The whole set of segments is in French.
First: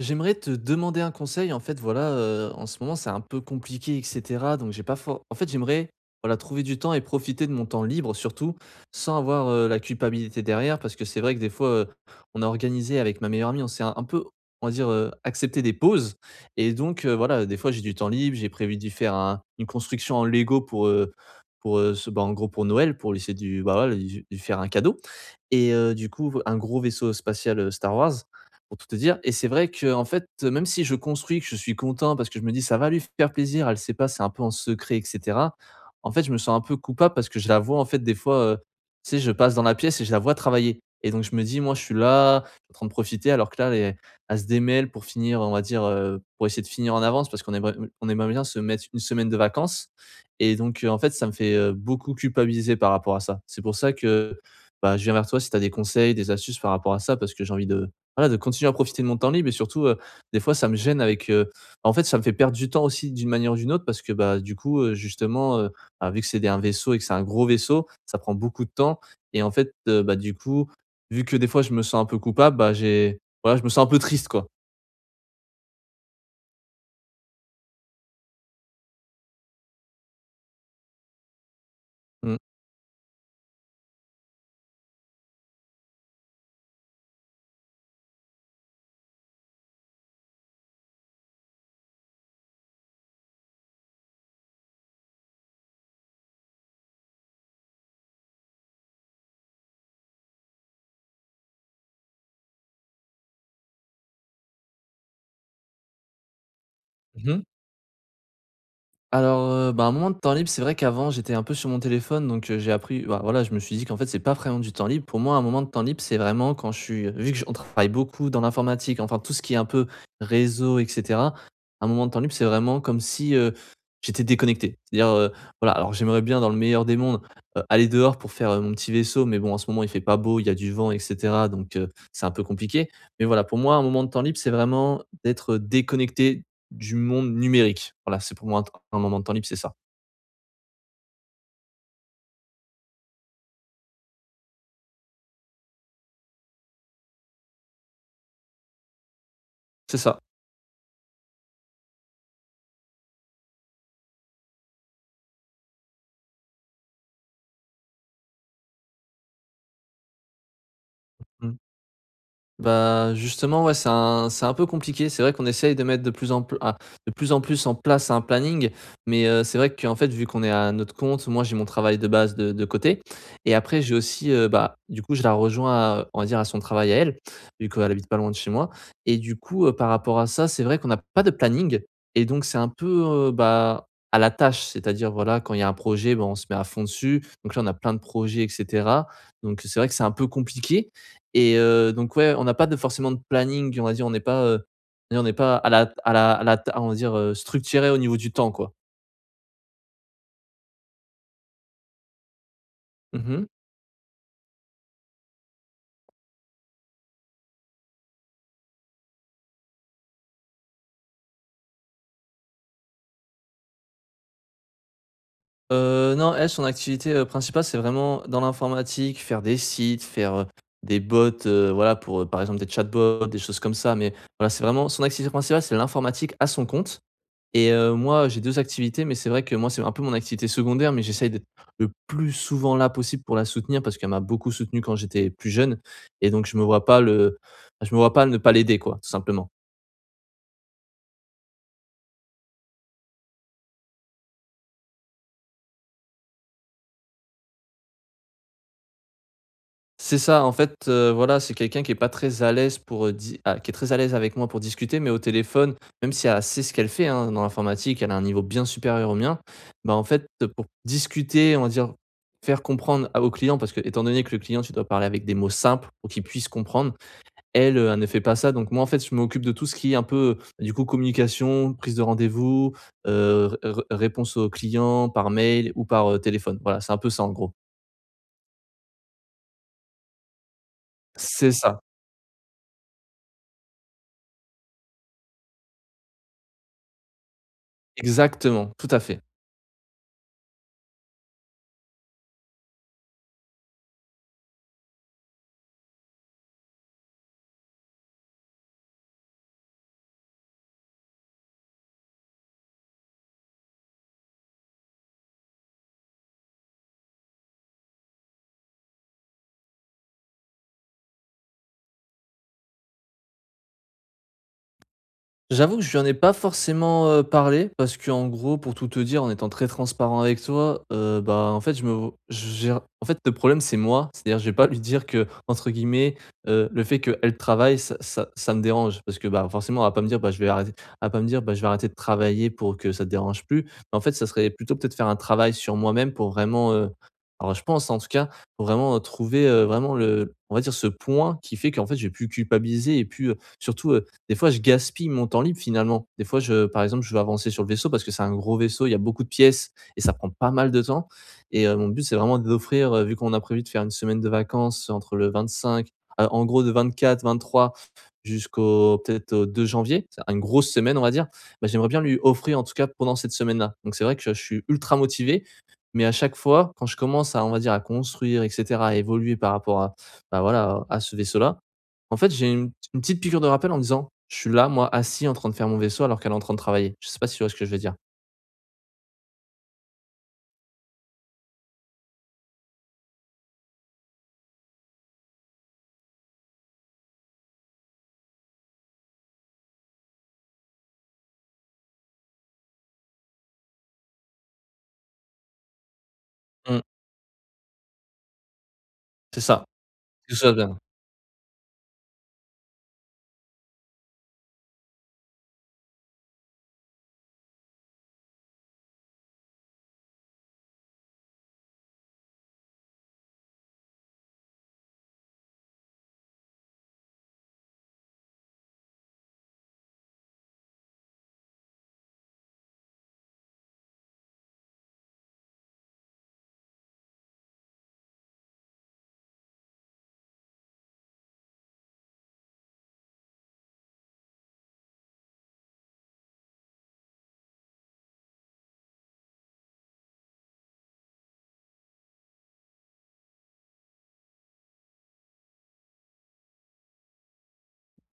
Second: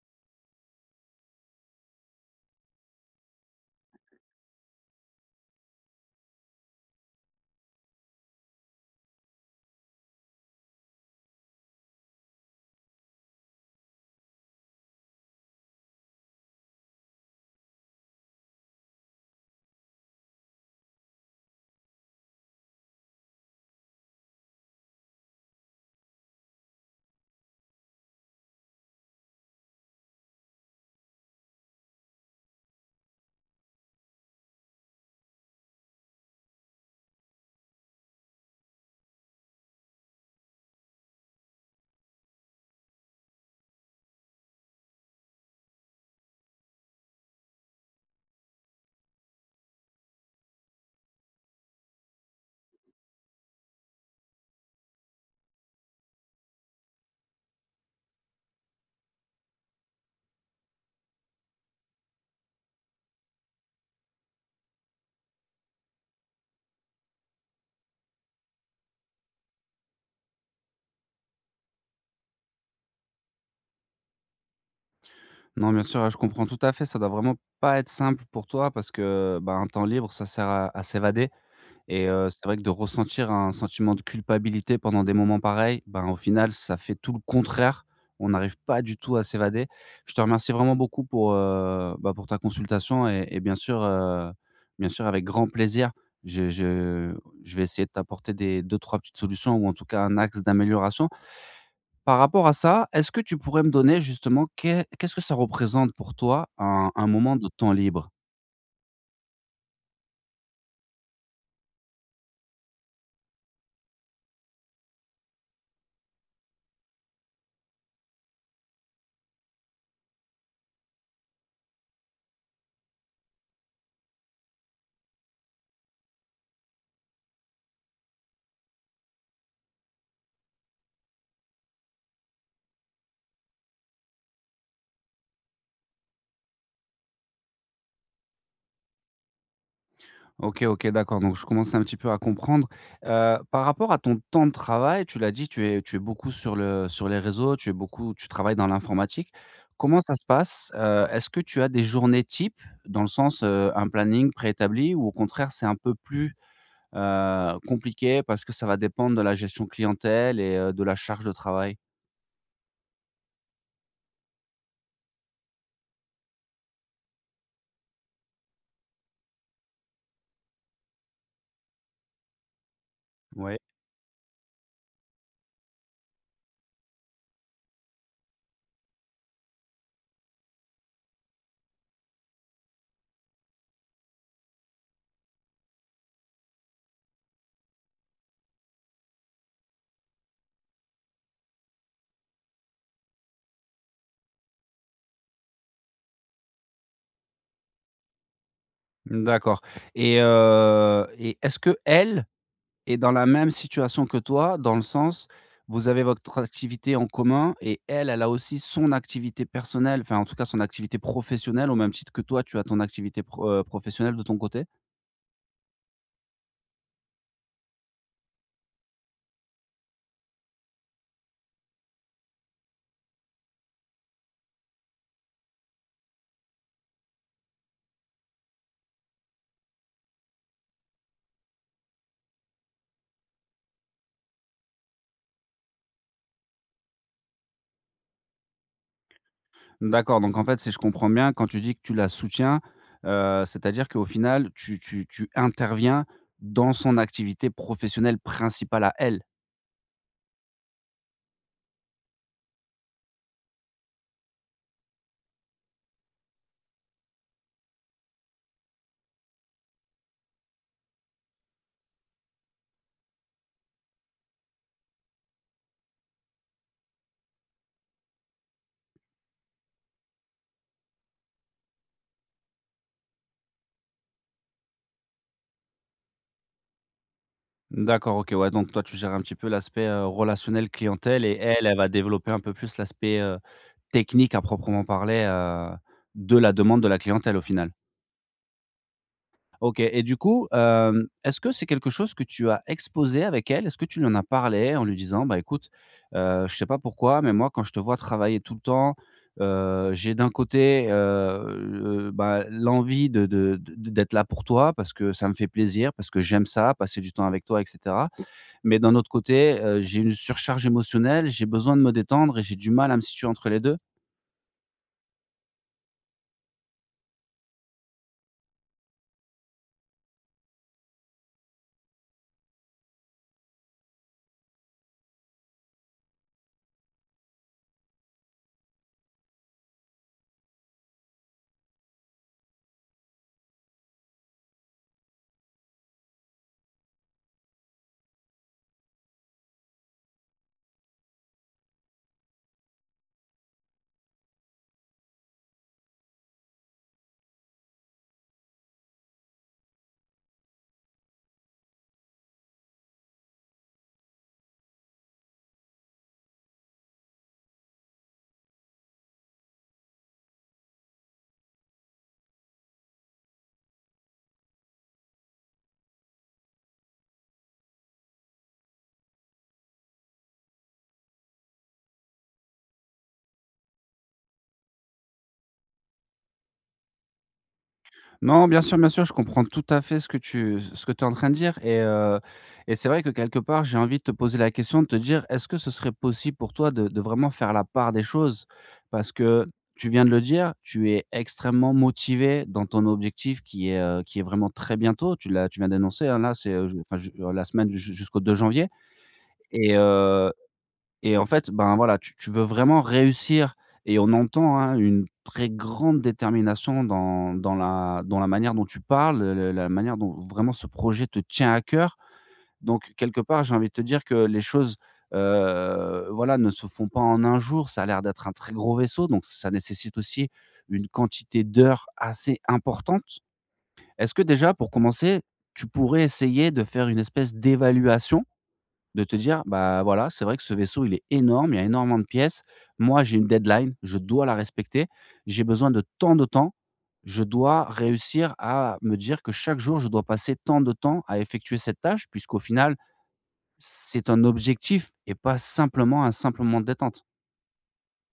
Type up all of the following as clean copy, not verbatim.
J'aimerais te demander un conseil. En fait, voilà, en ce moment, c'est un peu compliqué et cetera, donc j'ai pas for en fait, j'aimerais, voilà, trouver du temps et profiter de mon temps libre surtout, sans avoir, la culpabilité derrière. Parce que c'est vrai que des fois, on a organisé avec ma meilleure amie, on s'est un peu, on va dire, accepté des pauses et donc voilà, des fois, j'ai du temps libre. J'ai prévu d'y faire un une construction en Lego pour, en gros, pour Noël, pour lui, voilà, lui faire un cadeau et du coup, un gros vaisseau spatial, Star Wars pour tout te dire. Et c'est vrai que en fait, même si je construis, que je suis content parce que je me dis: «Ça va lui faire plaisir, elle sait pas, c'est un peu en secret et cetera». En fait, je me sens un peu coupable parce que je la vois, en fait, des fois, tu sais, je passe dans la pièce et je la vois travailler et donc je me dis: «Moi, je suis là, je suis en train de profiter» alors que là, elle se démêle pour finir, on va dire, pour essayer de finir en avance parce qu'on aimerait bien se mettre une semaine de vacances et donc en fait, ça me fait, beaucoup culpabiliser par rapport à ça. C'est pour ça que, bah, je viens vers toi si tu as des conseils, des astuces par rapport à ça parce que j'ai envie de voilà, de continuer à profiter de mon temps libre et surtout, des fois ça me gêne avec, en fait, ça me fait perdre du temps aussi d'une manière ou d'une autre parce que, bah, du coup, justement, bah, vu que c'est des un vaisseau et que c'est un gros vaisseau, ça prend beaucoup de temps et en fait, bah, du coup, vu que des fois je me sens un peu coupable, bah, j'ai voilà, je me sens un peu triste, quoi. Non, bien sûr, ouais, je comprends tout à fait. Ça doit vraiment pas être simple pour toi parce que, bah, un temps libre, ça sert à s'évader. Mmh. C'est vrai que de ressentir un sentiment de culpabilité pendant des moments pareils, ben, au final, ça fait tout le contraire. On n'arrive pas du tout à s'évader. Je te remercie vraiment beaucoup pour, bah, pour ta consultation et bien sûr, bien sûr, avec grand plaisir. Je, je, je vais essayer de t'apporter des deux, trois petites solutions ou en tout cas un axe d'amélioration. Par rapport à ça, est-ce que tu pourrais me donner justement qu'est-ce que ça représente pour toi un moment Mmh. de temps libre? Alors, bah, un moment de temps libre, c'est vrai qu'avant j'étais un peu sur mon téléphone donc j'ai appris bah, voilà, je me suis dit qu'en fait c'est pas vraiment du temps libre. Pour moi, un moment de temps libre, c'est vraiment quand je suis vu que j on travaille beaucoup dans l'informatique, enfin tout ce qui est un peu réseau et cetera, un moment de temps libre, c'est vraiment comme si, j'étais déconnecté. C'est-à-dire, voilà, alors j'aimerais bien dans le meilleur des mondes, aller dehors pour faire, mon petit vaisseau mais bon en ce moment il fait pas beau, il y a du vent et cetera donc c'est un peu compliqué. Mais voilà, pour moi un moment de temps libre, c'est vraiment d'être déconnecté du monde numérique. Voilà, c'est pour moi un moment de temps libre, c'est ça. OK, OK, d'accord, donc je commence un petit peu à comprendre. Par rapport à ton temps de travail, tu l'as dit, tu es beaucoup sur le sur les réseaux, tu es beaucoup tu travailles dans l'informatique. C'est Comment ça ça. se passe? Est-ce que tu as des journées types, dans le sens, un planning préétabli ou au contraire c'est un peu plus, compliqué parce que ça va dépendre de la gestion clientèle et de la charge de Mmh. travail? Bah, justement, ouais, c'est un peu compliqué. C'est vrai qu'on essaye de mettre de plus en plus en place un planning, mais c'est vrai qu'en fait, vu qu'on est à notre compte, moi, j'ai mon travail de base de côté et Ouais. après j'ai aussi, bah, du coup, je la rejoins à on va dire à son travail à elle, vu qu'elle habite pas loin de chez moi et du coup, par rapport à ça, c'est vrai qu'on n'a pas de planning et donc c'est un peu, bah, à la tâche. C'est-à-dire, voilà, quand il y a un projet, bah, on se met à fond dessus. Donc là, on a plein de projets et cetera. Donc c'est vrai que c'est un peu compliqué et donc ouais, on n'a pas de forcément de planning, on va dire, on n'est pas à la à la à la ta on va dire, structuré au niveau du temps, quoi. D'accord et est-ce que elle est dans la Mmh mh. même situation que toi? Dans le sens, vous avez votre activité en commun et elle, elle a aussi son activité personnelle, enfin, en tout cas, son activité professionnelle au même titre que toi, tu as ton activité professionnelle de ton côté? Non, elle, son activité, principale, c'est vraiment dans l'informatique, faire des sites, faire, des bots, voilà, pour, par exemple, des chatbots, des choses comme ça, mais voilà, c'est vraiment son activité principale, c'est l'informatique à son compte. Et moi, j'ai 2 activités, mais c'est vrai que moi, c'est un peu mon activité secondaire, mais j'essaye d'être le plus souvent là possible pour la soutenir parce qu'elle m'a beaucoup soutenu quand j'étais plus jeune et donc je me vois pas ne pas l'aider quoi, tout simplement. D'accord, donc en fait, si je comprends bien, quand tu dis que tu la soutiens, c'est-à-dire qu'au final, tu interviens dans son activité professionnelle principale à elle? C'est ça, en fait, voilà, c'est quelqu'un qui est pas très à l'aise pour, qui est très à l'aise avec moi pour discuter, mais au téléphone, même si elle sait ce qu'elle fait, hein, dans l'informatique, elle a un niveau bien supérieur au mien. Bah, en fait, pour discuter, on va dire, faire comprendre à au client parce que étant donné que le client, tu dois parler avec des mots simples pour qu'il puisse comprendre, elle, elle ne fait pas ça, donc moi, en fait, je m'occupe de tout ce qui est un peu, du coup, communication, prise de rendez-vous, r r réponse aux clients par mail ou par, téléphone. Voilà, c'est un peu ça, en gros. D'accord, OK, ouais, donc toi, tu gères un petit peu l'aspect, relationnel clientèle et C'est elle, elle ça, va développer un peu plus l'aspect, technique à proprement parler, de la demande de la clientèle, au final. exactement, tout à fait. OK et du coup, est-ce que c'est quelque chose que tu as exposé avec elle? Est-ce que tu lui en as parlé en lui disant: «Bah, écoute, je sais pas pourquoi, mais moi, quand je te vois travailler tout le temps, j'ai d'un côté, bah, l'envie de d'être là pour toi parce que ça me fait plaisir, parce que j'aime ça, passer du temps avec toi etc. Mais d'un autre côté, j'ai une surcharge émotionnelle, j'ai besoin de me détendre et j'ai du mal à me situer entre les 2. J'avoue que je lui en ai pas forcément, parlé parce que en gros, pour tout te dire, en étant très transparent avec toi, bah, en fait, je me j'ai en fait, le problème, c'est moi. C'est-à-dire, je vais pas lui dire que entre guillemets, le fait qu'elle travaille, ça me dérange parce que, bah, forcément, elle va pas me dire: «Bah, je vais arrêter», elle va pas me dire: «Bah, je vais arrêter de travailler pour que ça te dérange plus». Mais en fait, ça serait plutôt peut-être faire un travail sur moi-même pour vraiment, alors je pense, en tout cas, pour vraiment, trouver, vraiment le on va dire ce point qui fait qu'en fait, je vais plus culpabiliser et puis, surtout, des fois, je gaspille mon temps libre finalement. Des fois, je par exemple, je vais avancer sur le vaisseau parce que c'est un gros vaisseau, il y a beaucoup de pièces et ça prend pas mal de temps et mon but, c'est vraiment d'offrir, vu qu'on a prévu de faire une semaine de vacances entre le 25 en gros de 24-23 jusqu'au peut-être au 2 janvier, c'est une grosse semaine, on va dire. Bah, j'aimerais bien lui offrir en tout cas pendant cette semaine-là. Donc c'est vrai que je suis ultra motivé, mais à chaque fois quand je commence à, on va dire, à construire et cetera, à évoluer par rapport à, bah, voilà, à ce vaisseau-là, en fait, j'ai une petite piqûre de rappel en me disant: «Je suis là, moi, assis en train de faire mon vaisseau alors qu'elle est en train de travailler». Je sais pas si tu vois ce que je veux dire? Non, bien sûr, je comprends tout à fait ce que tu es en train de dire et c'est vrai que quelque part, j'ai envie de te poser la question, de te dire: «Est-ce que ce serait possible pour toi de vraiment faire la part des choses?» parce que tu viens de le dire, tu es extrêmement motivé dans ton objectif qui est vraiment très bientôt. Tu viens d'annoncer, hein, là, c'est, je Mmh, enfin, je la semaine ju jusqu'au 2 janvier c'est ça. et heu Quelque chose. Et en fait, ben, voilà, tu veux vraiment réussir et on entend, hein, une très grande détermination dans la manière dont tu parles, le la manière dont vraiment ce projet te tient à cœur. Donc quelque part, j'ai envie de te dire que les choses, voilà, ne se font pas en un jour. Ça a l'air d'être un très gros vaisseau, donc ça nécessite aussi une quantité d'heures assez importante. Est-ce que déjà, pour commencer, tu pourrais essayer de faire une espèce d'évaluation de te dire: «Bah, voilà, c'est vrai que ce vaisseau, il est énorme, il y a énormément de pièces. Moi, j'ai une deadline, je dois la respecter. J'ai besoin de tant de temps. Je dois réussir à me dire que chaque jour, je dois passer tant de temps à effectuer cette tâche», puisqu'au final, c'est un objectif et pas simplement un simple moment de détente.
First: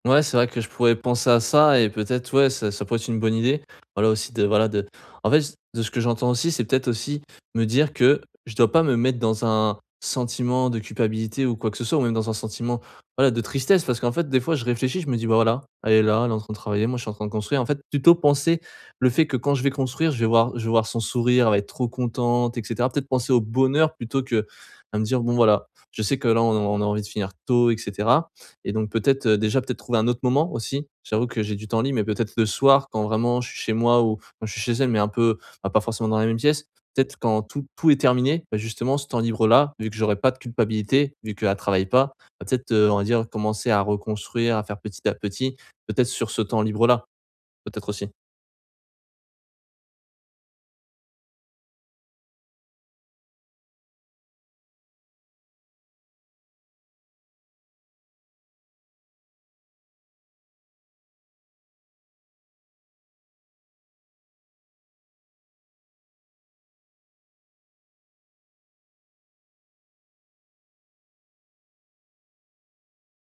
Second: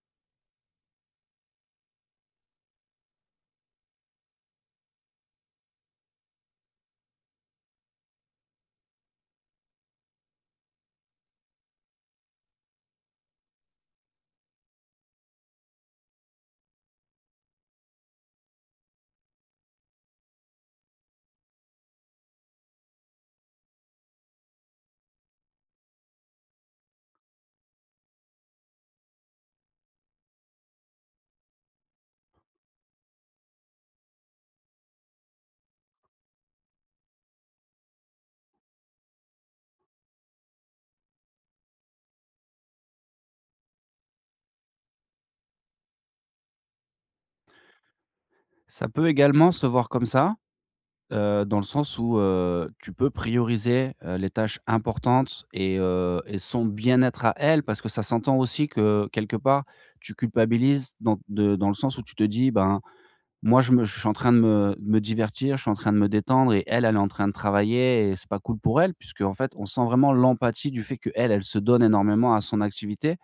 Ouais, c'est vrai que je pourrais penser à ça et peut-être, ouais, ça pourrait être une bonne idée. Voilà aussi de, en fait, de ce que j'entends aussi, c'est peut-être aussi me dire que je dois pas me mettre dans un sentiment de culpabilité ou quoi que ce soit, ou même dans un sentiment, voilà, de tristesse, parce qu'en fait, des fois, je réfléchis, je me dis, bah voilà, elle est là, elle est en train de travailler, moi, je suis en train de construire. En fait, plutôt penser le fait que quand je vais construire, je vais voir son sourire, elle va être trop contente, etc. Peut-être penser au bonheur plutôt que à me dire, bon, voilà, je sais que là, on a envie de finir tôt, etc. Et donc peut-être, déjà peut-être trouver un autre moment aussi. J'avoue que j'ai du temps libre, mais peut-être le soir quand vraiment je suis chez moi ou quand je suis chez elle, mais un peu, bah, pas forcément dans la même pièce. Peut-être quand tout est terminé, bah, justement ce temps libre là, vu que j'aurai pas de culpabilité, vu qu'elle travaille pas, bah, peut-être, on va dire commencer à reconstruire, à faire petit à petit, peut-être sur ce temps libre là, peut-être aussi? Ça peut également se voir comme ça. Dans le sens où, tu peux prioriser, les tâches importantes et son bien-être à elle, parce que ça s'entend aussi que, quelque part, tu culpabilises dans le sens où tu te dis: «Ben, moi, je suis en train de me divertir, je suis en train de me détendre et elle, elle est en train de travailler et c'est pas cool pour elle», puisque en fait, on sent vraiment l'empathie du fait que elle se donne énormément à son activité.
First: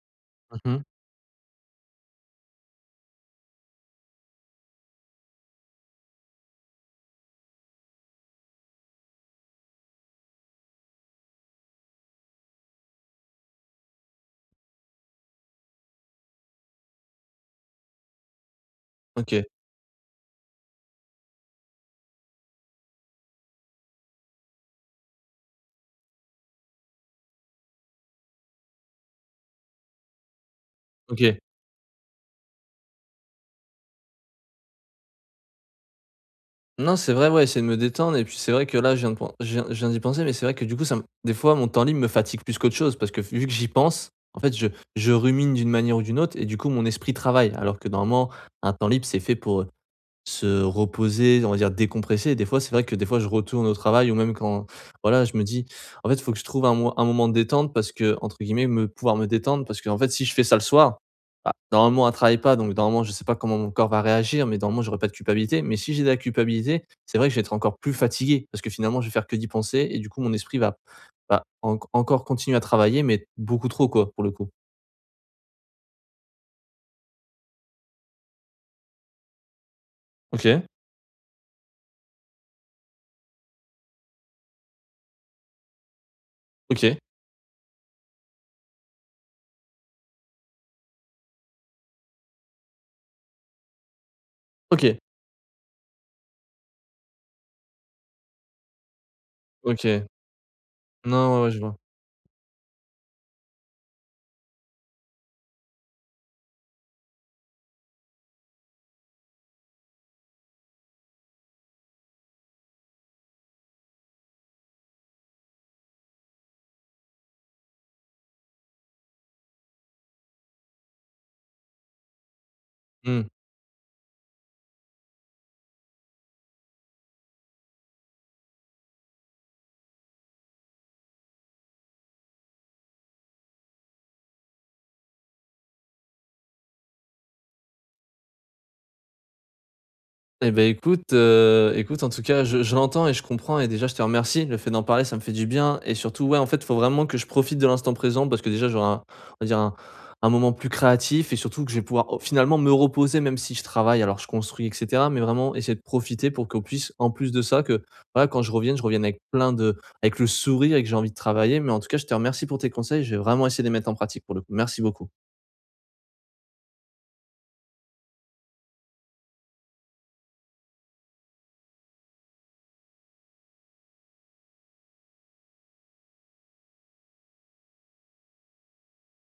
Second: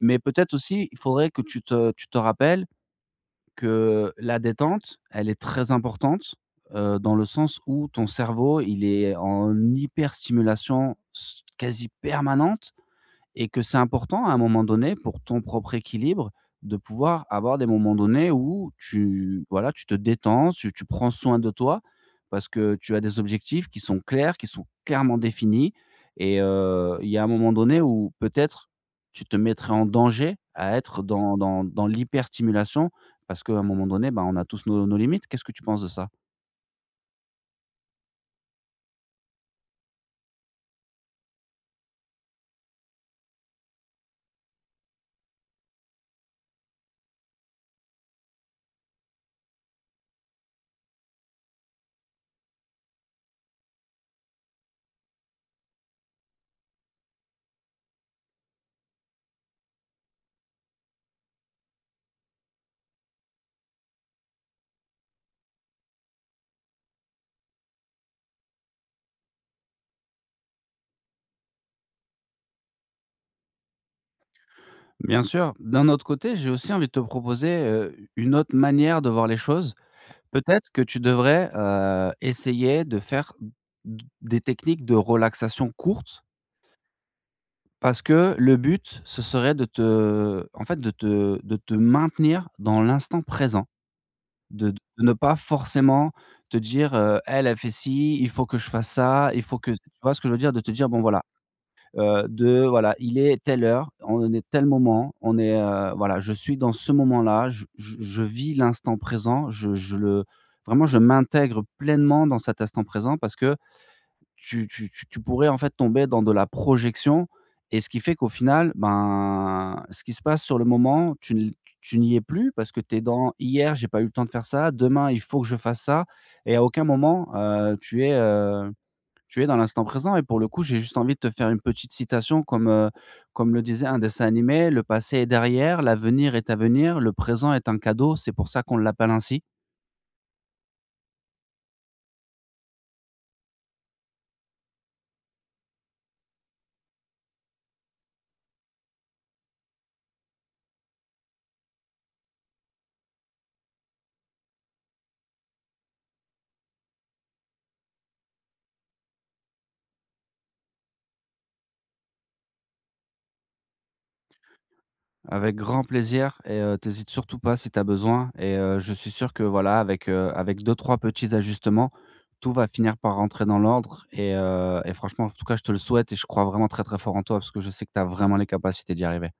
Mais peut-être Mmh. aussi, il faudrait que tu te rappelles que la détente, elle est très importante, dans le sens où ton cerveau, il est en hyperstimulation s quasi permanente et que c'est important à un moment donné pour ton propre équilibre de pouvoir avoir des moments donnés où OK, tu voilà, tu te détends, tu prends soin de toi parce que tu as des objectifs qui sont clairs, qui sont clairement définis et il y a un moment donné où peut-être tu te mettrais en danger à être dans OK. L'hyperstimulation parce qu'à un moment donné, ben, on a tous nos limites. Qu'est-ce que tu penses de ça? Non, c'est vrai, ouais, essayer de me détendre et puis c'est vrai que là, je viens d'y penser, mais c'est vrai que du coup, ça me des fois, mon temps libre me fatigue plus qu'autre chose parce que vu que j'y pense, en fait, je rumine d'une manière ou d'une autre et du coup, mon esprit travaille alors que normalement, un temps libre, c'est fait pour, se reposer, on va dire décompresser et des fois, c'est vrai que des fois je retourne au travail ou même quand voilà, je me dis: «En fait, il faut que je trouve un moment de détente parce que» entre guillemets, me détendre parce que en fait, si je fais ça le soir, bah, normalement, elle travaille pas, donc normalement, je ne sais pas comment mon corps va réagir, mais normalement, j'aurai pas de culpabilité. Mais si j'ai de la culpabilité, c'est vrai que je vais être encore plus fatigué parce que finalement, je vais faire que d'y penser et du coup, mon esprit va va en encore continuer à travailler, mais beaucoup trop, quoi, pour le coup. Bien sûr, d'un autre côté, j'ai aussi envie de te proposer, une autre manière de voir les choses. OK, Peut-être que tu devrais, essayer de faire d des techniques de relaxation courtes OK, parce que le but, ce serait de te en fait, de te maintenir dans l'instant présent, de OK, ne pas forcément te dire, «Elle, elle fait ci, il faut que je fasse ça, il faut que» tu OK. vois ce que je veux dire? De te dire: «Bon voilà», Non, ouais, ouais, je vois. De voilà, il est telle heure, on est tel moment, on est, voilà, je suis dans ce moment-là, je vis l'instant présent, je le vraiment je m'intègre pleinement dans cet instant présent parce que tu pourrais en fait tomber dans de la projection et ce qui fait qu'au final, ben, ce qui se passe sur le moment, tu ne tu n'y es plus parce que tu es Mmh. dans: «Hier, j'ai pas eu le temps de faire ça, demain, il faut que je fasse ça» et à aucun moment, tu es dans l'instant présent et pour le coup, j'ai juste envie de te faire une petite citation comme, comme le disait un dessin animé: «Le passé est derrière, l'avenir est à venir, le présent est un cadeau, c'est pour ça qu'on l'appelle ainsi». Eh ben écoute, en tout cas, je l'entends et je comprends et déjà, je te remercie. Le fait d'en parler, ça me fait du bien et surtout, ouais, en fait, il faut vraiment que je profite de l'instant présent parce que déjà, j'aurai un on va dire un moment plus créatif et surtout que je vais pouvoir, oh, finalement me reposer même si je travaille. Alors je construis et cetera, mais vraiment essayer de profiter pour qu'on puisse, en plus de ça, que, voilà, quand je revienne avec plein de avec le sourire et que j'ai envie de travailler. Mais en tout cas, je te remercie pour tes conseils. Je vais vraiment essayer de les mettre en pratique pour le coup. Merci beaucoup. Avec grand plaisir et tu surtout pas si tu as besoin et je suis sûr que voilà, avec, avec deux trois petits ajustements, tout va finir par rentrer dans l'ordre et franchement, en tout cas, je te le souhaite et je crois vraiment très, très fort en toi parce que je sais que tu as vraiment les capacités d'y arriver.